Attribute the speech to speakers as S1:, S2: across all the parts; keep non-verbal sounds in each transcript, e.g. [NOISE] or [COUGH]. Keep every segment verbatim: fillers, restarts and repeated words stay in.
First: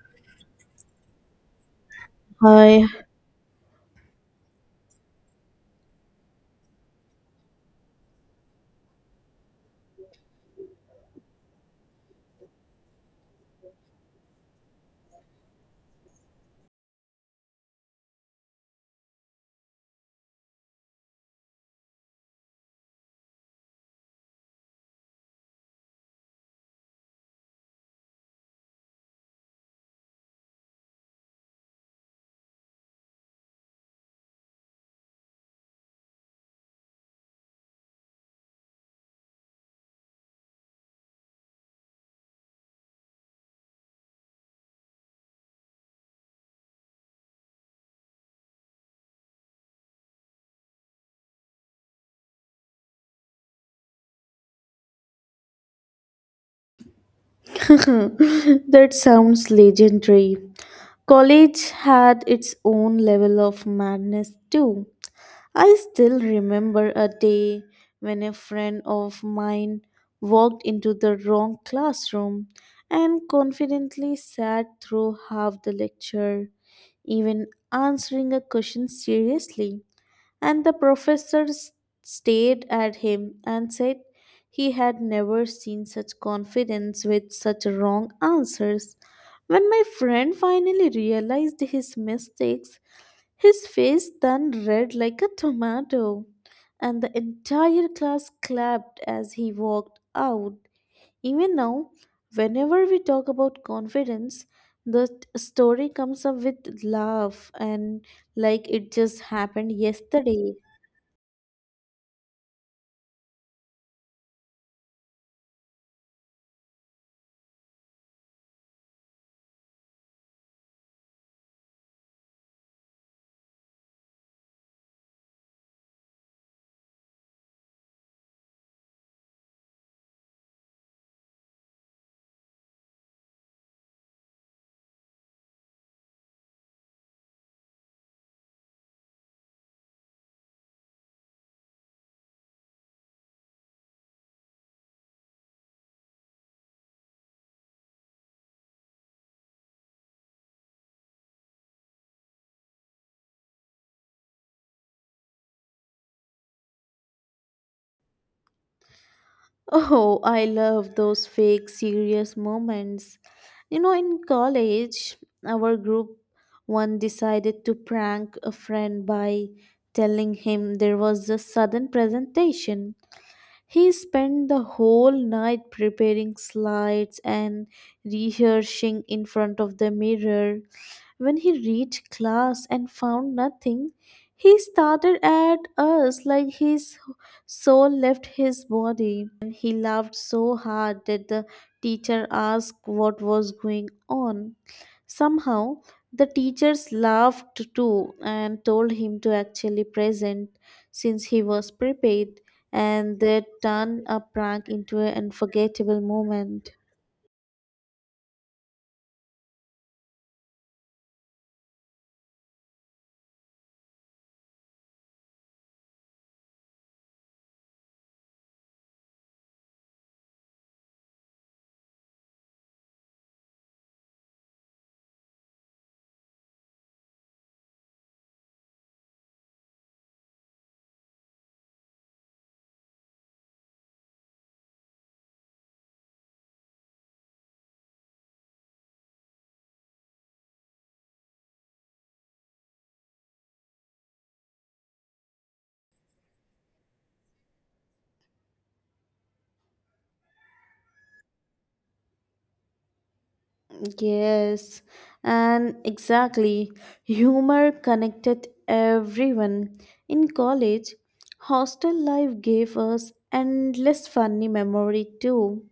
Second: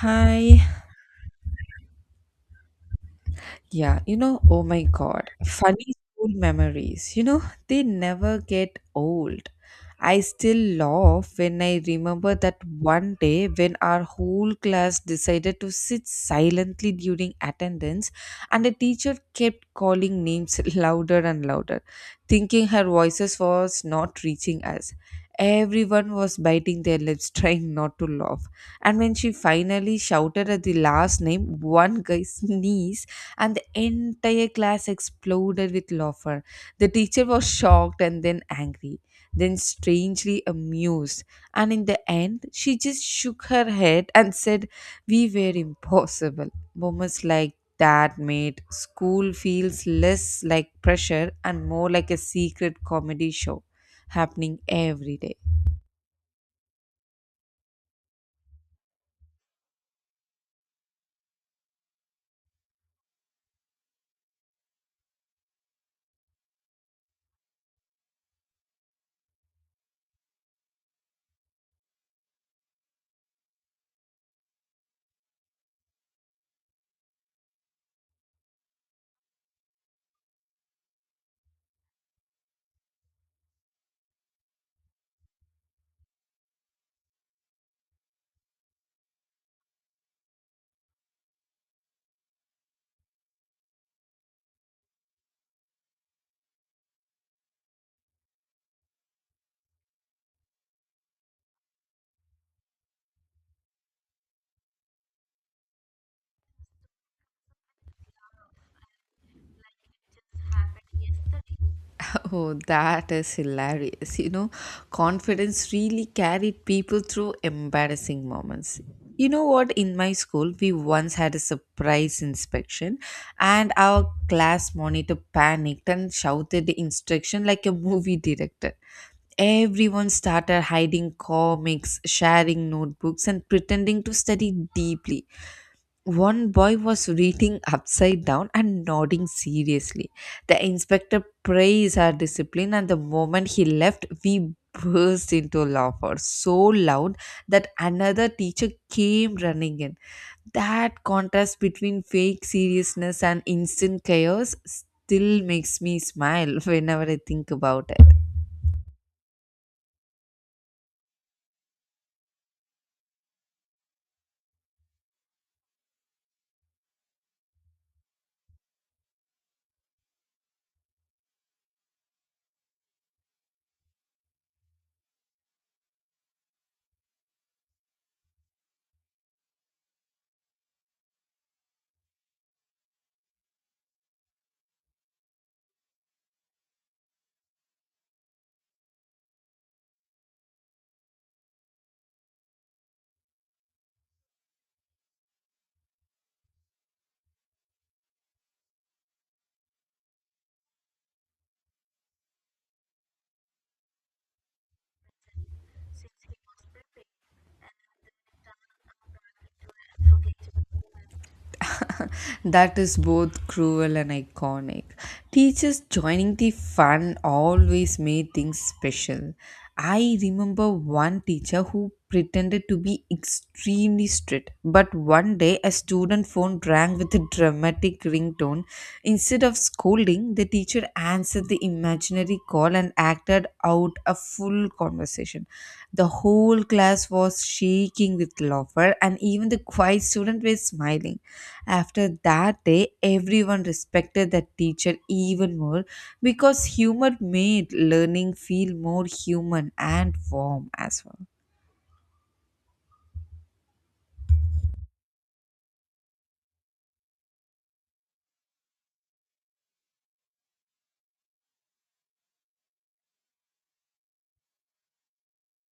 S1: Hi.
S2: I
S1: Yeah, you know, oh my God, funny school memories. You know, they never get old. I still laugh when I remember that one day when our whole class decided to sit silently during attendance, and the teacher kept calling names [LAUGHS] louder and louder, thinking her voices was not reaching us. Everyone was biting their lips, [LAUGHS] trying not to laugh. And when she finally shouted at the last name, one guy sneezed [LAUGHS] and the entire class exploded with laughter. The teacher was shocked and then angry, then strangely amused, and in the end, she just shook her head and said, we were impossible. Moments like that made school feels less like pressure and more like a secret comedy show happening every day.
S2: [LAUGHS] That sounds legendary. College had its own level of madness too. I still remember a day when a friend of mine walked into the wrong classroom and confidently sat through half the lecture, even answering a question seriously. And the professor s- stared at him and said he had never seen such confidence with such wrong answers. When my friend finally realized his mistakes, his face turned red like a tomato, and the entire class clapped as he walked out. Even now, whenever we talk about confidence, the t- story comes up with laugh and like it just happened yesterday.
S1: Oh, that is hilarious. You know, confidence really carried people through embarrassing moments. You know what? In my school, we once had a surprise inspection, and our class monitor panicked and shouted the instruction like a movie director. Everyone started hiding comics, sharing notebooks, and pretending to study deeply. One boy was reading upside down and nodding seriously. The inspector praised our discipline, and the moment he left, we burst into laughter so loud that another teacher came running in. That contrast between fake seriousness and instant chaos still makes me smile [LAUGHS] whenever I think about it.
S2: Oh, I love those fake serious moments. You know, in college, our group one decided to prank a friend by telling him there was a sudden presentation. He spent the whole night preparing slides and rehearsing in front of the mirror. When he reached class and found nothing, he stared at us like his soul left his body. And he laughed so hard that the teacher asked what was going on. Somehow, the teachers laughed too and told him to actually present since he was prepaid, and they turned a prank into an unforgettable moment.
S1: [LAUGHS] That is both cruel and iconic. Teachers joining the fun always made things special. I remember one teacher who pretended to be extremely strict, but one day a student phone rang with a dramatic ringtone. Instead of scolding, the teacher answered the imaginary call and acted out a full conversation. The whole class was shaking with laughter, and even the quiet students were smiling. After that day, everyone respected that teacher even more because humor made learning feel more human and warm as well.
S2: Yes, and exactly. Humor connected everyone. In college, hostel life gave us endless funny memory too.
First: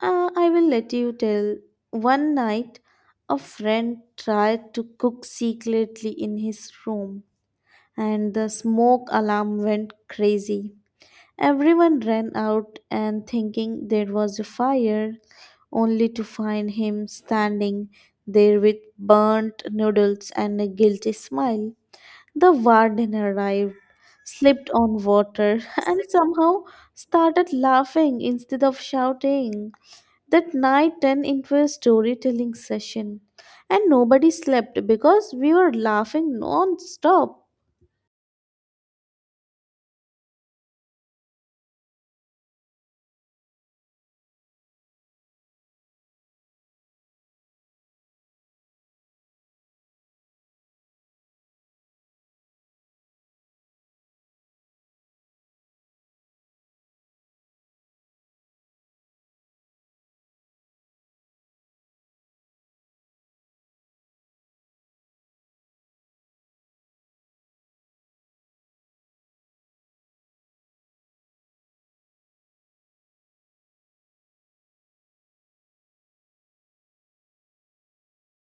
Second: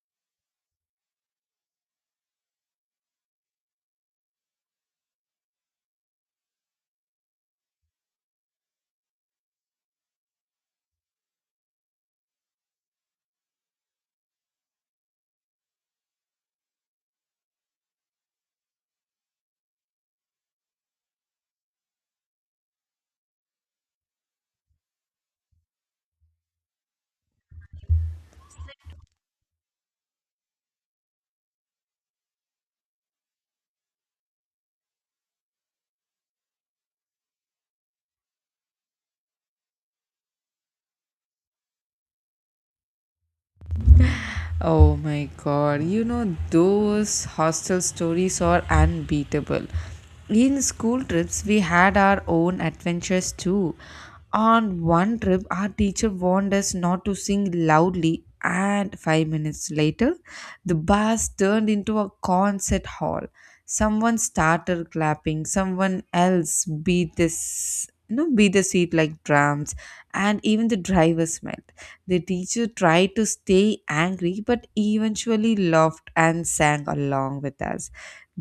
S2: Uh, I will let you tell. One night, a friend tried to cook secretly in his room, and the smoke alarm went crazy. Everyone ran out and thinking there was a fire, only to find him standing there with burnt noodles and a guilty smile. The warden arrived, slipped on water, [LAUGHS] and somehow started laughing instead of shouting. That night turned into a storytelling session, and nobody slept because we were laughing non stop.
S1: Oh my god, you know, those hostel stories are unbeatable. In school trips, we had our own adventures too. On one trip, our teacher warned us not to sing loudly, and five minutes later, the bus turned into a concert hall. Someone started clapping, someone else beat this, you know beat the seat like drums, and even the driver smiled. The teacher tried to stay angry, but eventually laughed and sang along with us.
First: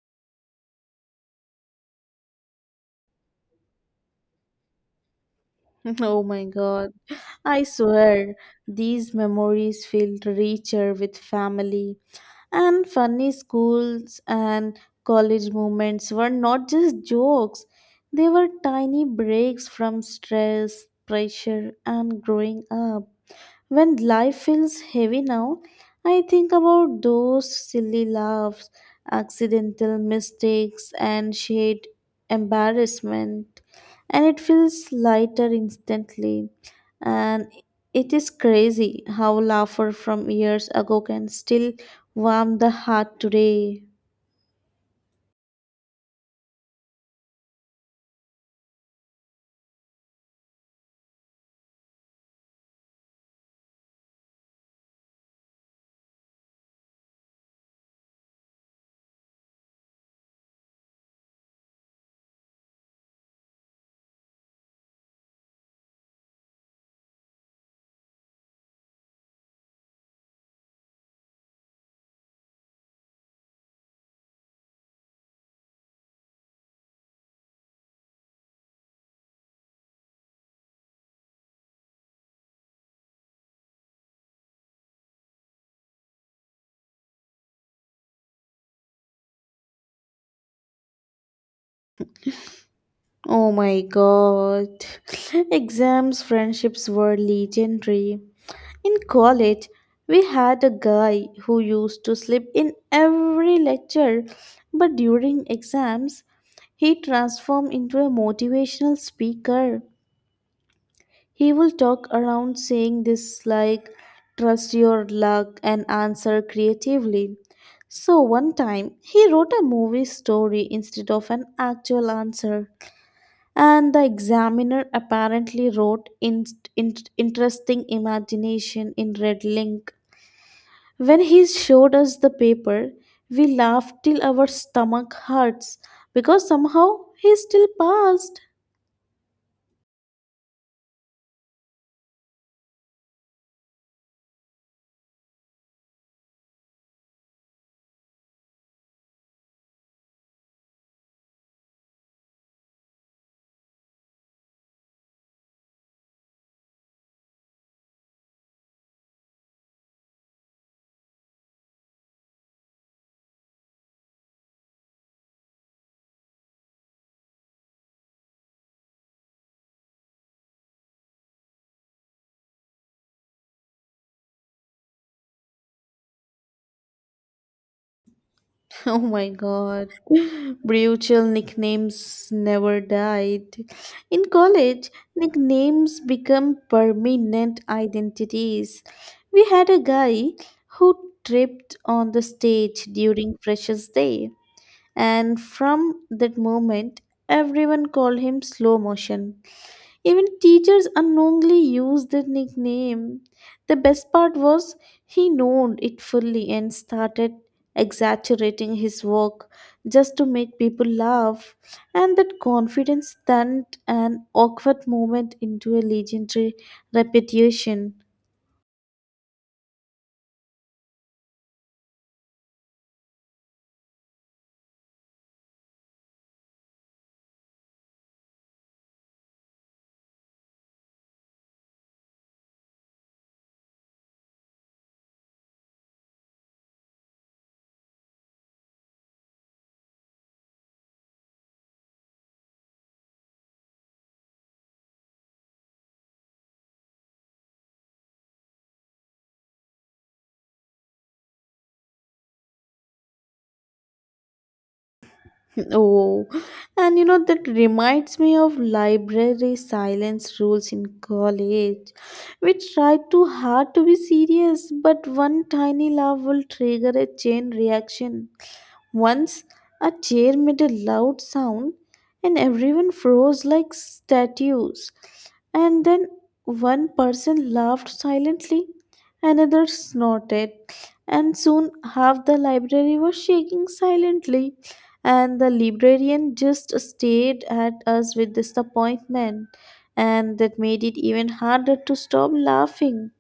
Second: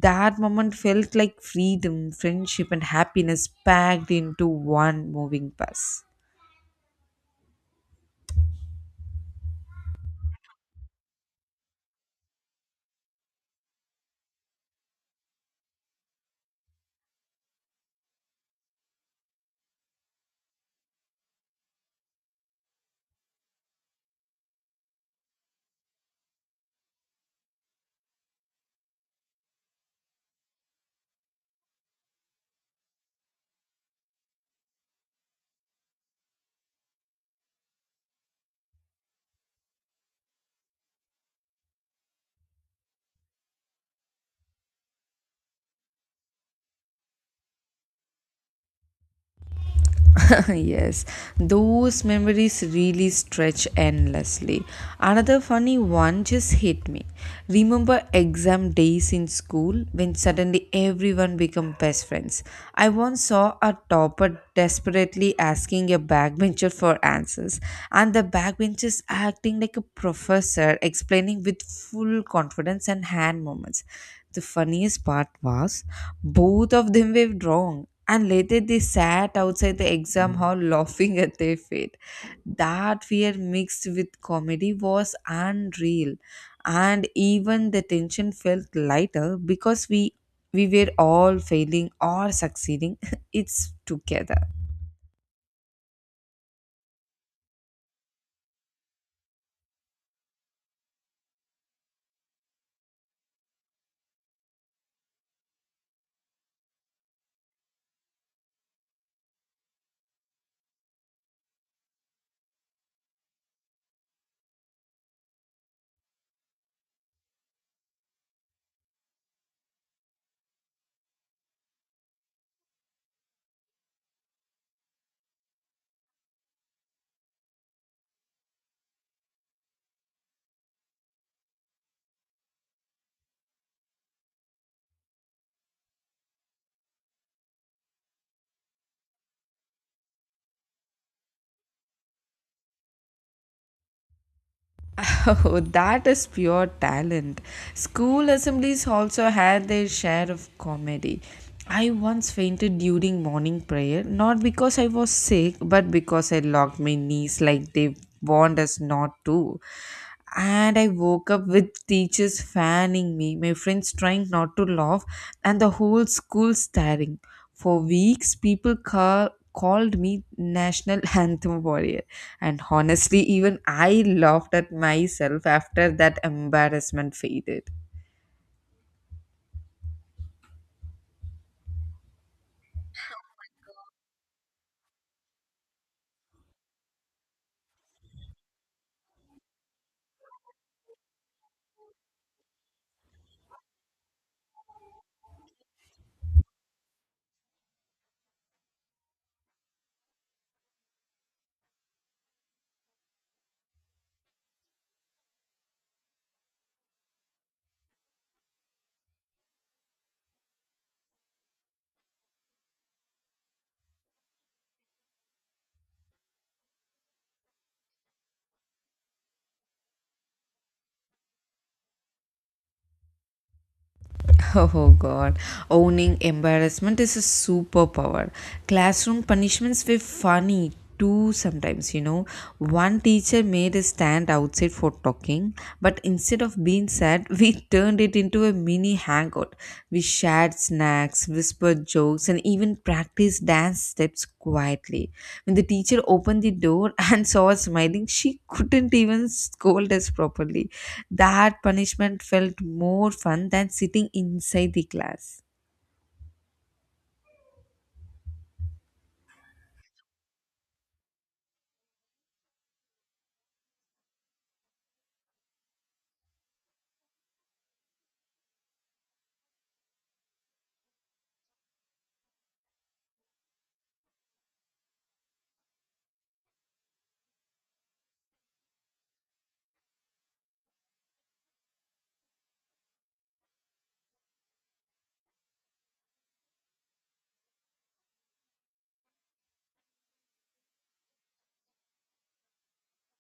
S1: That moment felt like freedom, friendship, and happiness packed into one moving bus.
S2: Oh my God. I swear, these memories feel richer with family. And funny schools and college moments were not just jokes, they were tiny breaks from stress, pressure, and growing up. When life feels heavy now, I think about those silly laughs, accidental mistakes, and shared embarrassment, and it feels lighter instantly. And it is crazy how laughter from years ago can still warm the heart today.
S1: [LAUGHS] Yes, those memories really stretch endlessly. Another funny one just hit me. Remember exam days in school when suddenly everyone become best friends. I once saw a topper desperately asking a backbencher for answers, and the backbenchers acting like a professor explaining with full confidence and hand movements. The funniest part was both of them were wrong, and later they sat outside the exam hall laughing at their fate. That fear mixed with comedy was unreal, and even the tension felt lighter because we we were all failing or succeeding. [LAUGHS]
S2: Oh
S1: It's
S2: my
S1: together.
S2: god. [LAUGHS] Exams, friendships were legendary. In college, we had a guy who used to sleep in every lecture, but during exams, he transformed into a motivational speaker. He will talk around saying this like, trust your luck and answer creatively. So one time, he wrote a movie story instead of an actual answer, and the examiner apparently wrote in, in- interesting imagination in red link. When he showed us the paper, we laughed till our stomach hurts because somehow he still passed.
S1: [LAUGHS] Oh, that is pure talent. School assemblies also had their share of comedy. I once fainted during morning prayer, not because I was sick, but because I locked my knees like they warned us not to, and I woke up with teachers fanning me, my friends trying not to laugh, and the whole school staring. For weeks, people ca- called me national [LAUGHS] anthem warrior, and honestly, even I laughed at myself after that embarrassment faded.
S2: [LAUGHS] Oh my god. Brutal nicknames never died. In college, nicknames become permanent identities. We had a guy who tripped on the stage during Freshers' Day, and from that moment, everyone called him Slow Motion. Even teachers unknowingly used the nickname. The best part was he known it fully and started exaggerating his work just to make people laugh, and that confidence turned an awkward moment into a legendary reputation.
S1: [LAUGHS] Oh god, owning embarrassment is a superpower. Classroom punishments were funny too sometimes, you know. One teacher made us stand outside for talking, but instead of being sad, we [LAUGHS] turned it into a mini hangout. We shared snacks, whispered jokes, and even practiced dance steps quietly. When the teacher opened the door [LAUGHS] and saw us smiling, she couldn't even scold us properly. That punishment felt more fun than sitting inside the class.
S2: Oh, and you know, that reminds me of library silence rules in college. We tried too hard to be serious, but one tiny laugh will trigger a chain reaction. Once a chair made a loud sound and everyone froze like statues. And then one person laughed silently, another snorted, and soon half the library was shaking silently. And the librarian just stared at us with disappointment, and that made it even harder to stop laughing.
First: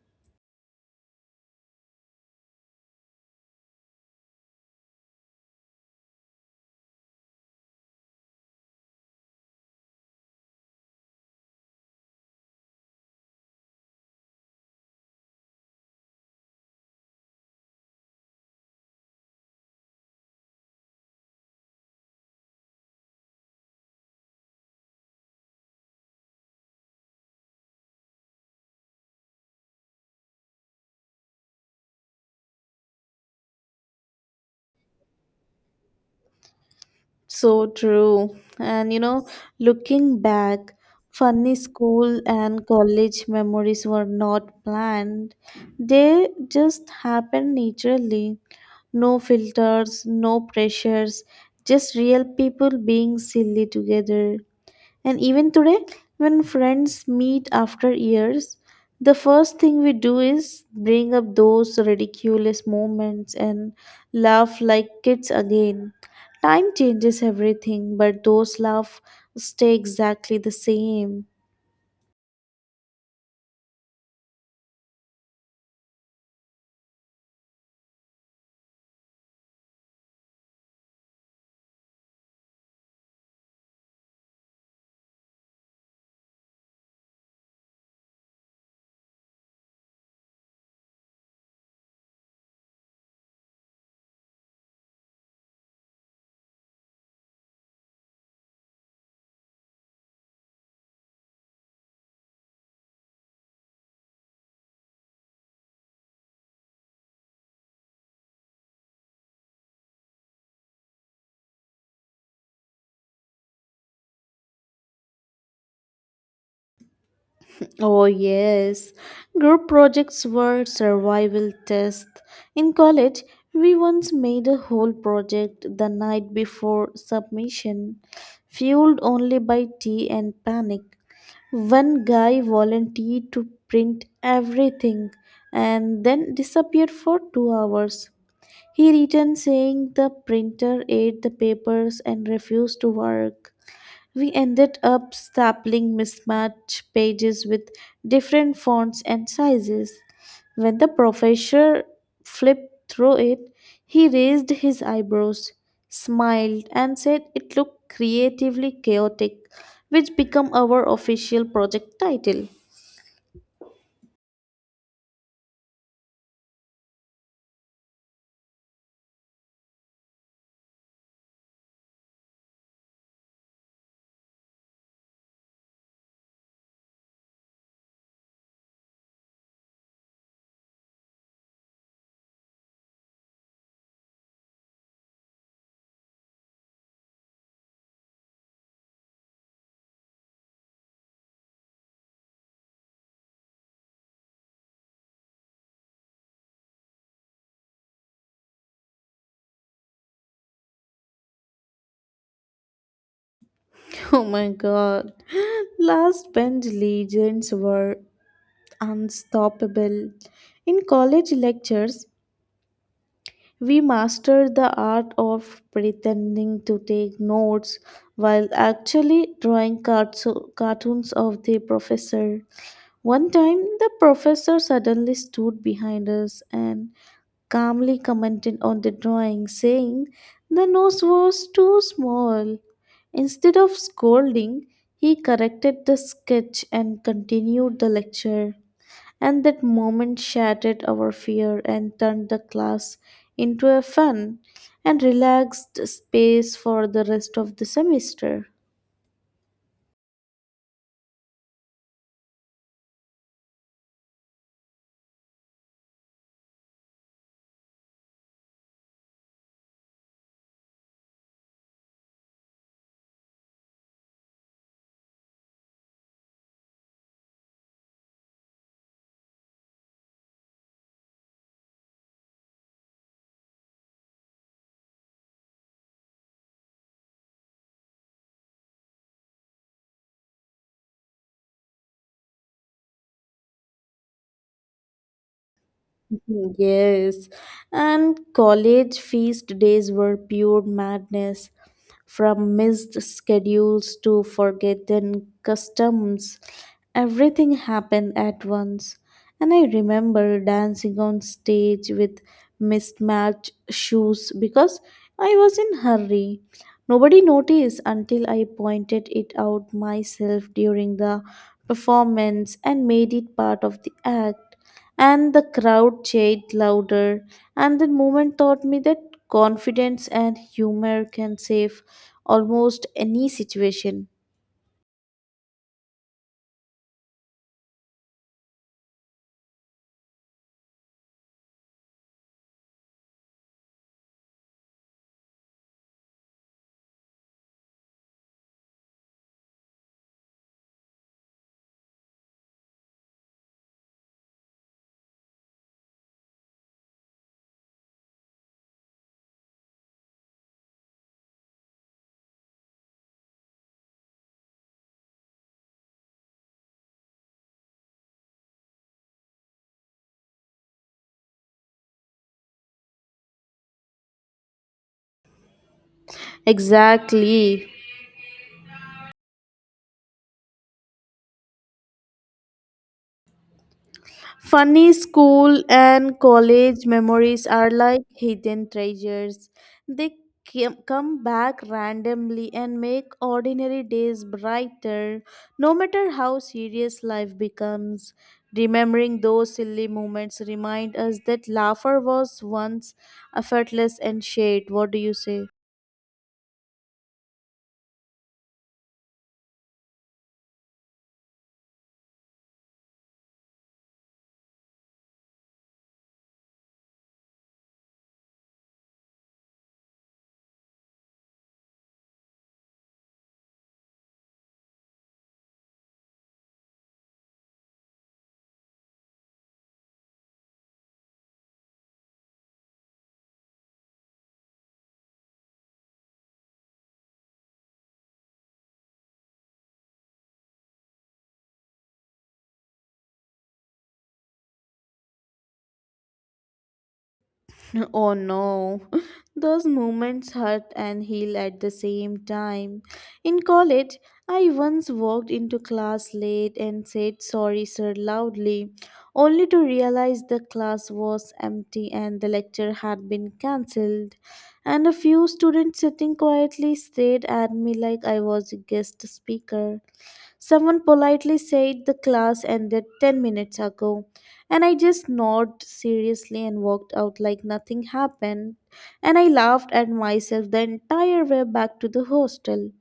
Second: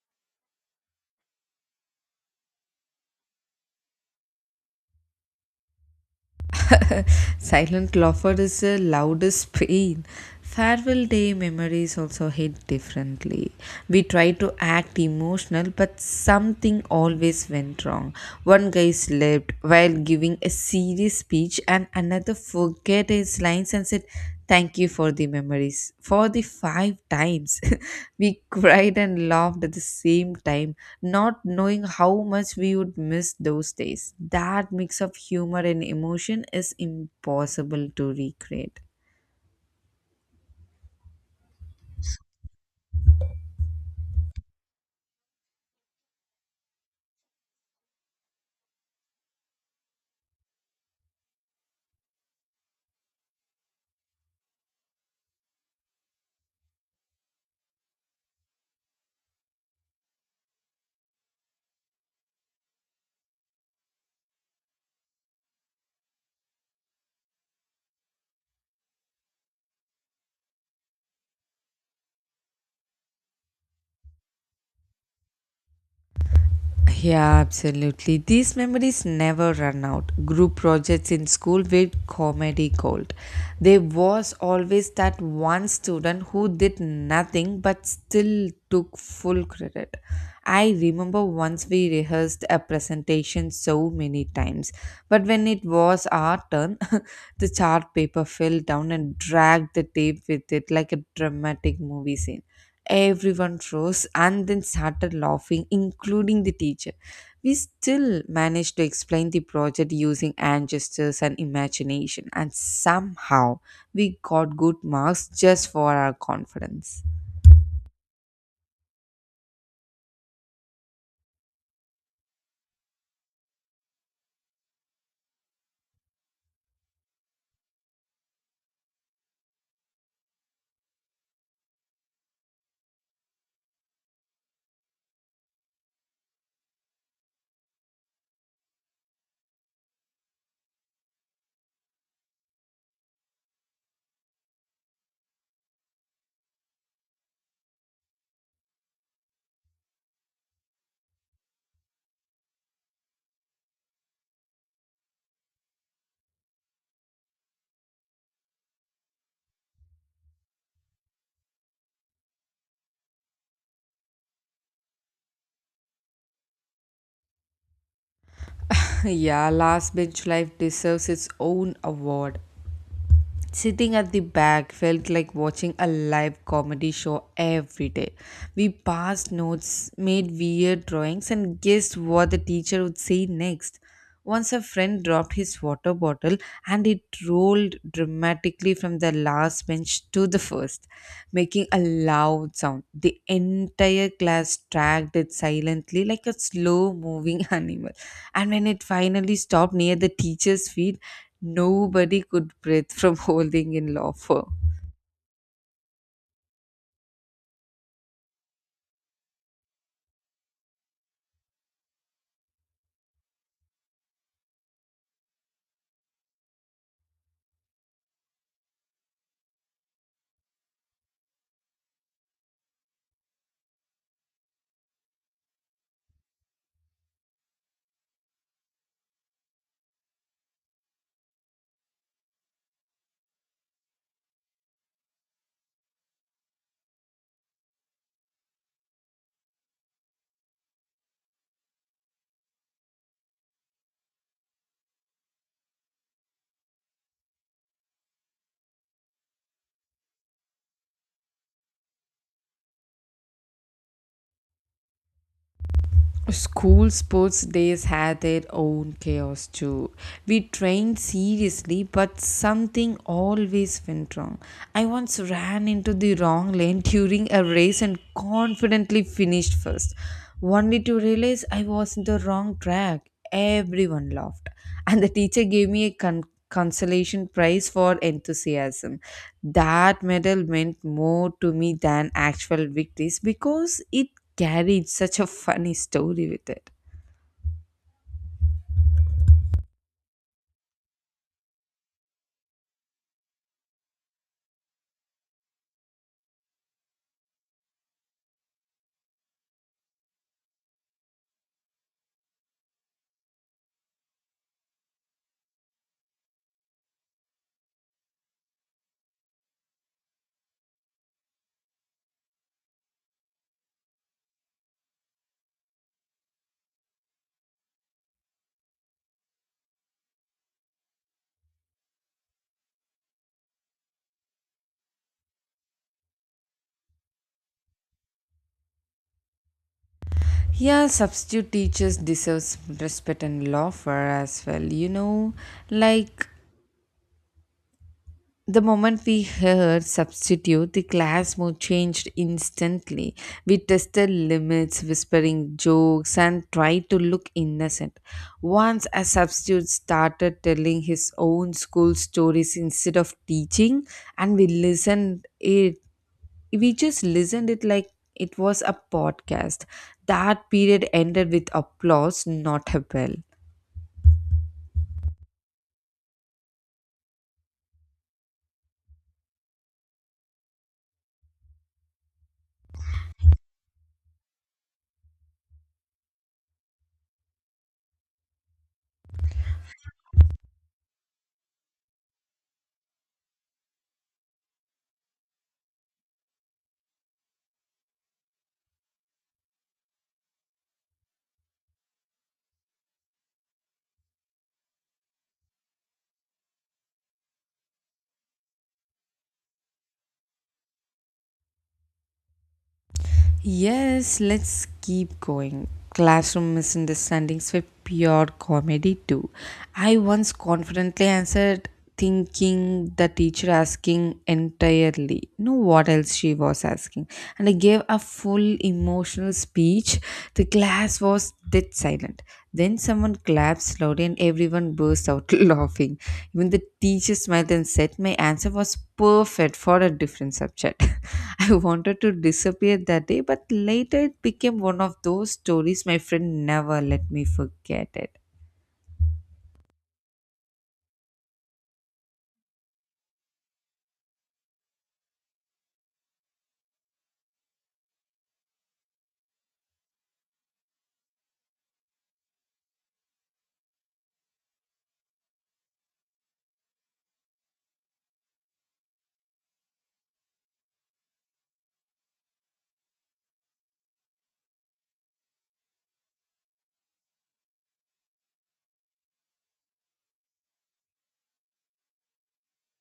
S1: [LAUGHS] Silent laughter is the loudest pain. Farewell day memories also hit differently. We tried to act emotional, but something always went wrong. One guy slept while giving a serious speech, and another forget his lines and said, thank you for the memories. For the five times, [LAUGHS] we cried and laughed at the same time, not knowing how much we would miss those days. That mix of humor and emotion is
S2: So
S1: impossible to
S2: true.
S1: recreate.
S2: And you know, looking back, funny school and college memories were not planned. They just happened naturally. No filters, no pressures, just real people being silly together. And even today, when friends meet after years, the first thing we do is bring up those ridiculous moments and laugh like kids again. Time changes everything, but those laughs stay exactly the same.
S1: Yeah, absolutely. These memories never run out. Group projects in school were comedy gold. There was always that one student who did nothing but still took full credit. I remember once we rehearsed a presentation so many times, but when it was our turn, [LAUGHS] the chart paper fell down and dragged the tape with it like a dramatic movie scene. Everyone froze and then started laughing, including the teacher. We still managed to explain the project using hand gestures and imagination, and somehow we got good marks just for our confidence.
S2: Oh, yes. Group projects were survival tests. In college, we once made a whole project the night before submission, fueled only by tea and panic. One guy volunteered to print everything and then disappeared for two hours. He returned saying the printer ate the papers and refused to work. We ended up stapling mismatched pages with different fonts and sizes. When the professor flipped through it, he raised his eyebrows, smiled, and said it looked creatively chaotic, which became our official project title. [LAUGHS]
S1: [LAUGHS] Yeah, last bench life deserves its own award. Sitting at the back felt like watching a live comedy show every day. We passed notes, made weird drawings, and guessed what the teacher would say next. Once a friend dropped his water bottle and it rolled dramatically from the last bench to the first, making a loud sound. The entire class tracked it silently like a slow moving [LAUGHS] animal. And when it finally stopped near the teacher's feet, nobody could breathe from [LAUGHS] holding in
S2: Oh
S1: laughter.
S2: my god. [LAUGHS] Last bench legends were unstoppable. In college lectures, we mastered the art of pretending to take notes while actually drawing carto- cartoons of the professor. One time, the professor suddenly stood behind us and calmly commented on the drawing, saying the nose was too small. Instead of scolding, he corrected the sketch and continued the lecture and that moment shattered our fear and turned the class into a fun and relaxed space for the rest of the semester.
S1: School sports days had their own chaos too. We trained seriously, but something always went wrong. I once ran into the wrong lane during a race and confidently finished first, only to realize I was in the wrong track. Everyone laughed, and the teacher gave me a con- consolation prize for enthusiasm. That medal meant more to me than actual victories because it carried such a funny story with
S2: Mm-hmm.
S1: it.
S2: Yes, and college feast days were pure madness. From missed schedules to forgotten customs, everything happened at once. And I remember dancing on stage with mismatched shoes because I was in hurry. Nobody noticed until I pointed it out myself during the performance and made it part of the act and the crowd cheered louder. And the moment taught me that confidence and humor can save almost any situation.
S1: Yeah, substitute teachers deserves respect and love for as well, you know like The moment we heard substitute, the class mood changed instantly. We tested limits, whispering jokes, and tried to look innocent. Once a substitute started telling his own school stories instead of teaching, and we listened it. We just listened it like it was a podcast. That period ended with applause, not a bell.
S2: Exactly. Funny school and college memories are like hidden treasures. They cam- come back randomly and make ordinary days brighter, no matter how serious life becomes. Remembering those silly moments remind us that laughter was once effortless and shared. What do you say?
S1: Yes, let's keep going. Classroom misunderstandings were pure comedy too. I once confidently answered, thinking the teacher asking entirely no what else she was asking, and I gave a full emotional speech. The class class was dead silent. Then someone clapped loudly and everyone burst out [LAUGHS] laughing. Even the teacher smiled and said my answer was perfect for a different subject. [LAUGHS] I wanted to disappear that day, but later it became one of those stories my friend never let me forget
S2: [LAUGHS] Oh
S1: it.
S2: no, [LAUGHS] those moments hurt and heal at the same time. In college, I once walked into class late and said sorry, sir, loudly, only to realize the class was empty and the lecture had been cancelled. And a few students sitting quietly stared at me like I was a guest speaker. Someone politely said the class ended ten minutes ago, and I just nodded seriously and walked out like nothing happened. And I laughed at myself the entire way back to the hostel.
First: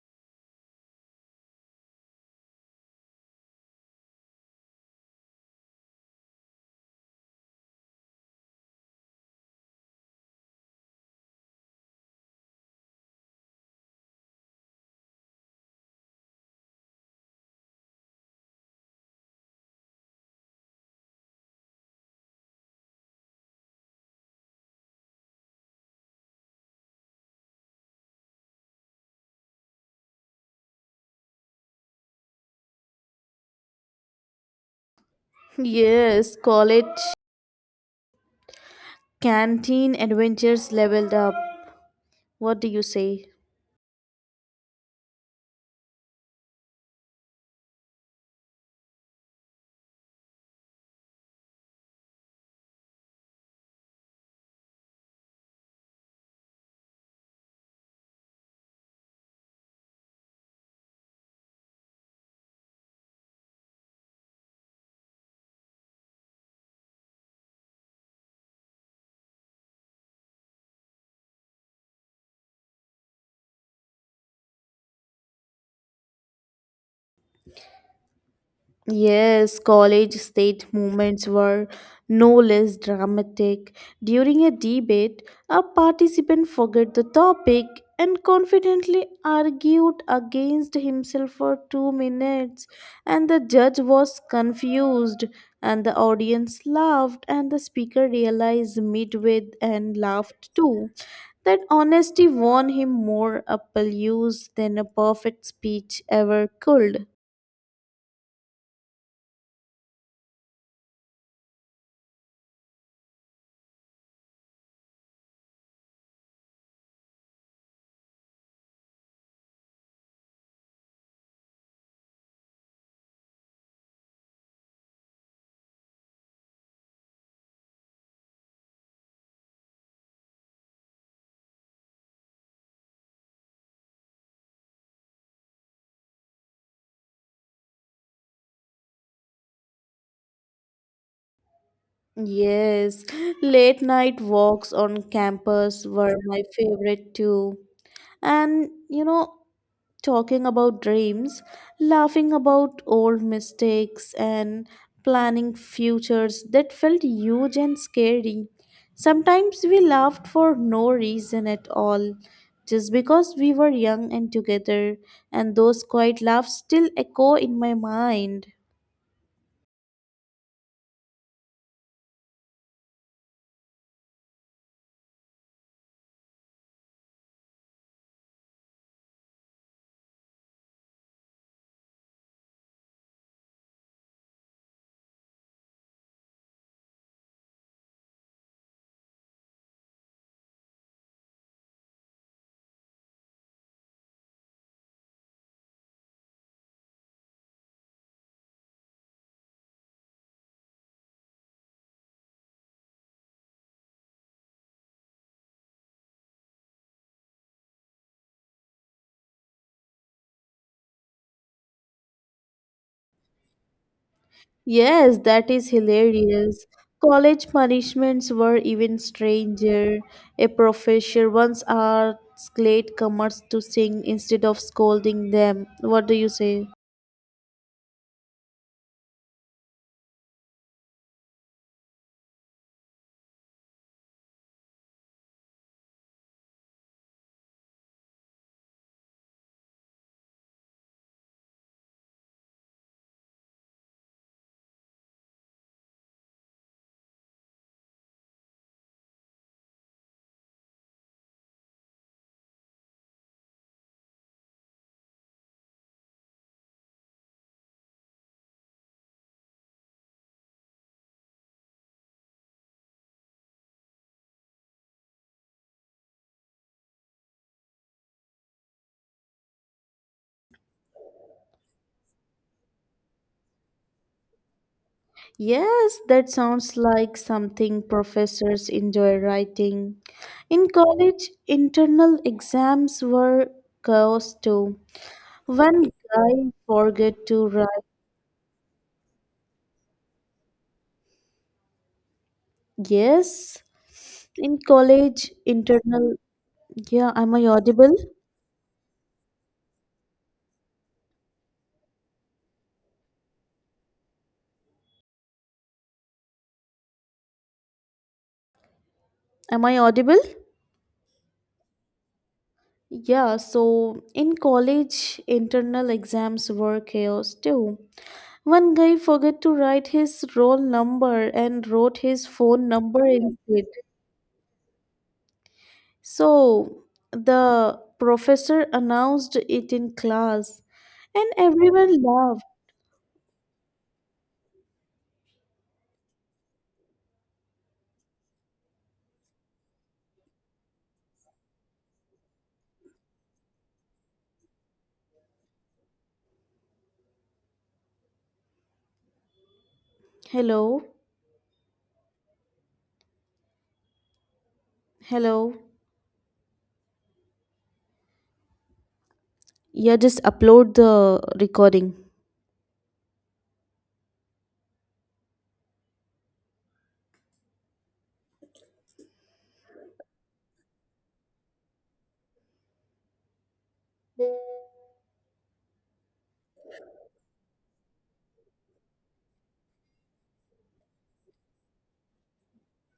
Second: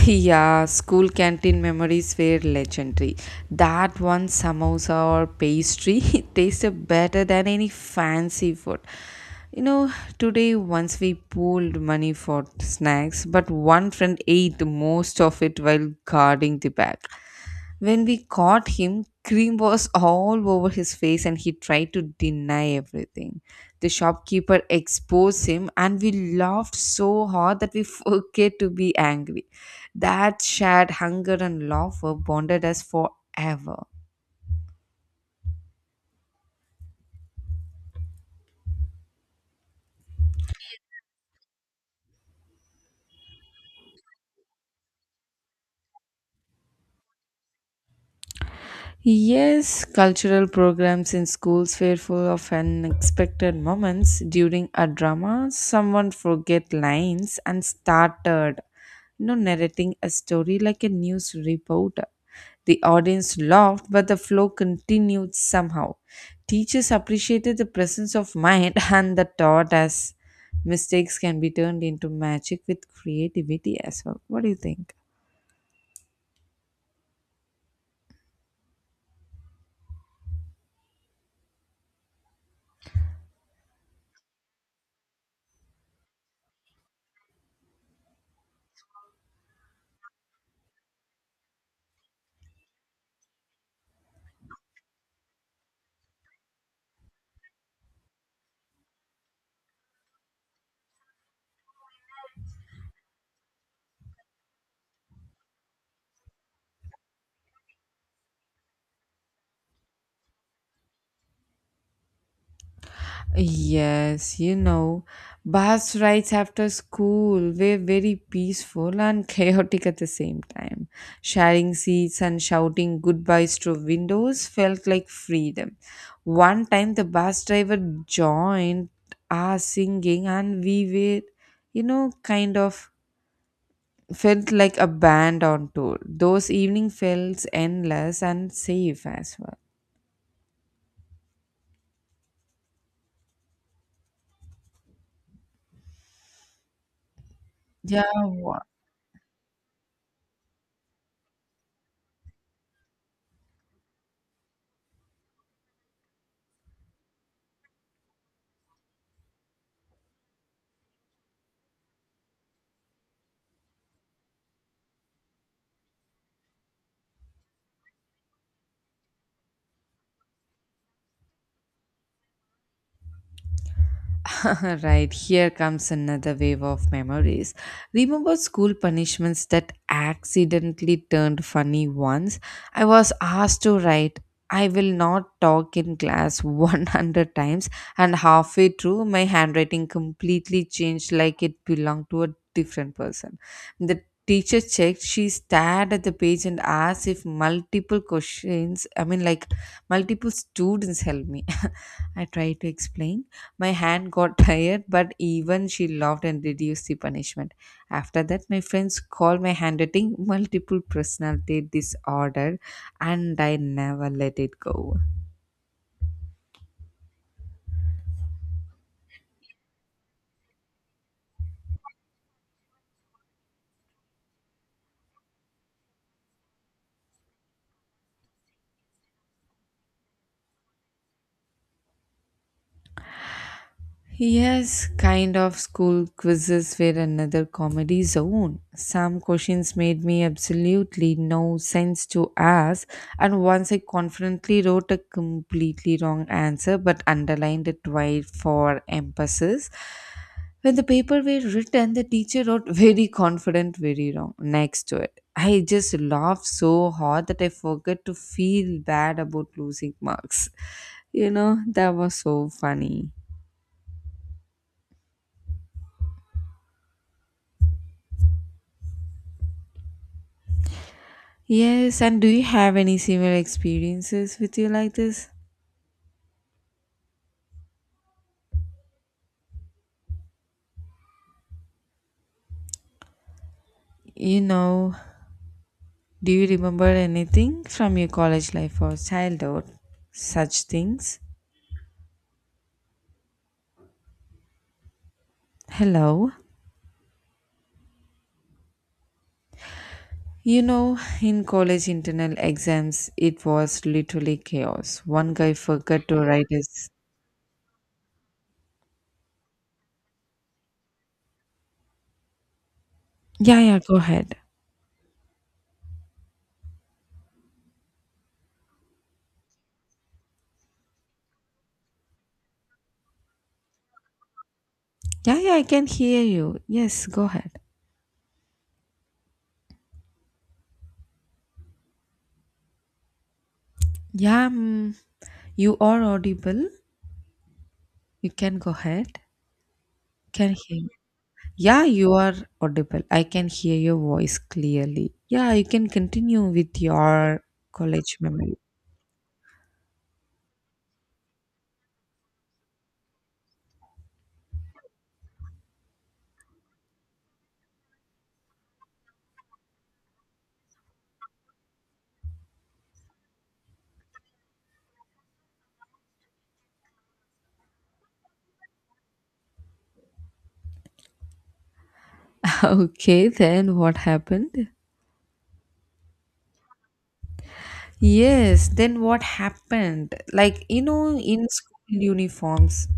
S1: [LAUGHS] Yeah, school canteen memories were legendary. That one samosa or pastry [LAUGHS] tasted better than any fancy food. You know, Today once we pooled money for snacks, but one friend ate most of it while guarding the bag. When we caught him, cream was all over his face and he tried to deny everything. The shopkeeper exposed him and we laughed so hard that we [LAUGHS] forget to be angry. That shared hunger and laughter bonded us forever.
S2: [LAUGHS] Yes, college canteen adventures leveled up. What do you say?
S1: Yes, cultural programs in schools were full of unexpected moments. During a drama, someone forget lines and started, you know, narrating a story like a news reporter. The audience laughed, but the flow continued somehow. Teachers appreciated the presence of mind [LAUGHS] and the thought as mistakes can be turned into magic with creativity as well. What do you think?
S2: Yes, college state movements were no less dramatic. During a debate, a participant forgot the topic and confidently argued against himself for two minutes. And the judge was confused, and the audience laughed, and the speaker realized midway and laughed too. That honesty won him more applause than a perfect speech ever could.
S1: Yes, you know, bus rides after school were very peaceful and [LAUGHS] chaotic at the same time. Sharing seats and shouting goodbyes through windows felt like freedom. One time the bus driver joined our singing, and we were, you know, kind of felt like a band on tour. Those evening felt endless and safe as well.
S2: Yes, late night walks on campus were my favorite too.
S1: Yeah,
S2: And you know, talking about dreams, laughing about old mistakes, and planning futures that felt huge and scary. Sometimes we laughed for no reason at all, just because we were young and together, and those quiet laughs still echo in my mind.
S1: [LAUGHS] right, here comes another wave of memories. Remember school punishments that accidentally turned funny once? I was asked to write, I will not talk in class [LAUGHS] one hundred times, and halfway through, my handwriting completely changed like it belonged to a different person. The teacher checked, she stared at the page and asked if multiple questions, I mean, like multiple students helped me. [LAUGHS] I tried to explain my hand got [LAUGHS] tired, but even she laughed and reduced the punishment. After that, my friends called my handwriting multiple personality disorder, and I never let it go.
S2: Yes, that is hilarious. College punishments were even stranger. A professor once asked late comers to sing instead of scolding them. What do you say?
S1: Yes, kind of school quizzes were another comedy zone. Some questions made me absolutely no sense to ask, and once I confidently wrote a completely wrong answer but underlined it twice for emphasis. When the paper were written, the teacher wrote very confident, very wrong next to it. I just laughed so hard that I forgot to feel bad about losing marks. You know, that was so funny. Yes, and do you have any similar experiences with you like this?
S2: Yes, that sounds like something professors enjoy writing. In college, internal exams were chaos
S1: You
S2: too.
S1: know,
S2: One
S1: do you
S2: guy
S1: remember
S2: forgot to
S1: anything
S2: write.
S1: from your college life or childhood? Such things?
S2: Yes, in college, internal.
S1: Hello?
S2: Yeah, am I audible?
S1: You know, in college internal exams, it was literally chaos. One guy forgot to write his.
S2: Am I audible? Yeah,
S1: Yeah, yeah, go
S2: so
S1: ahead.
S2: in college, internal exams were chaos too. One guy forgot to write his roll number and wrote his phone number instead.
S1: Yeah, yeah, I can hear you.
S2: So
S1: Yes, go ahead.
S2: the professor announced it in class, and everyone laughed.
S1: Yeah, mm, you are audible. You can go ahead. Can hear. Yeah, you are audible. I can hear your voice clearly. Yeah, you can continue with your college memory.
S2: Hello, hello. Yeah, just upload the recording.
S1: [LAUGHS] Okay, then what happened? Yes, then what happened? Like, you know, in school uniforms,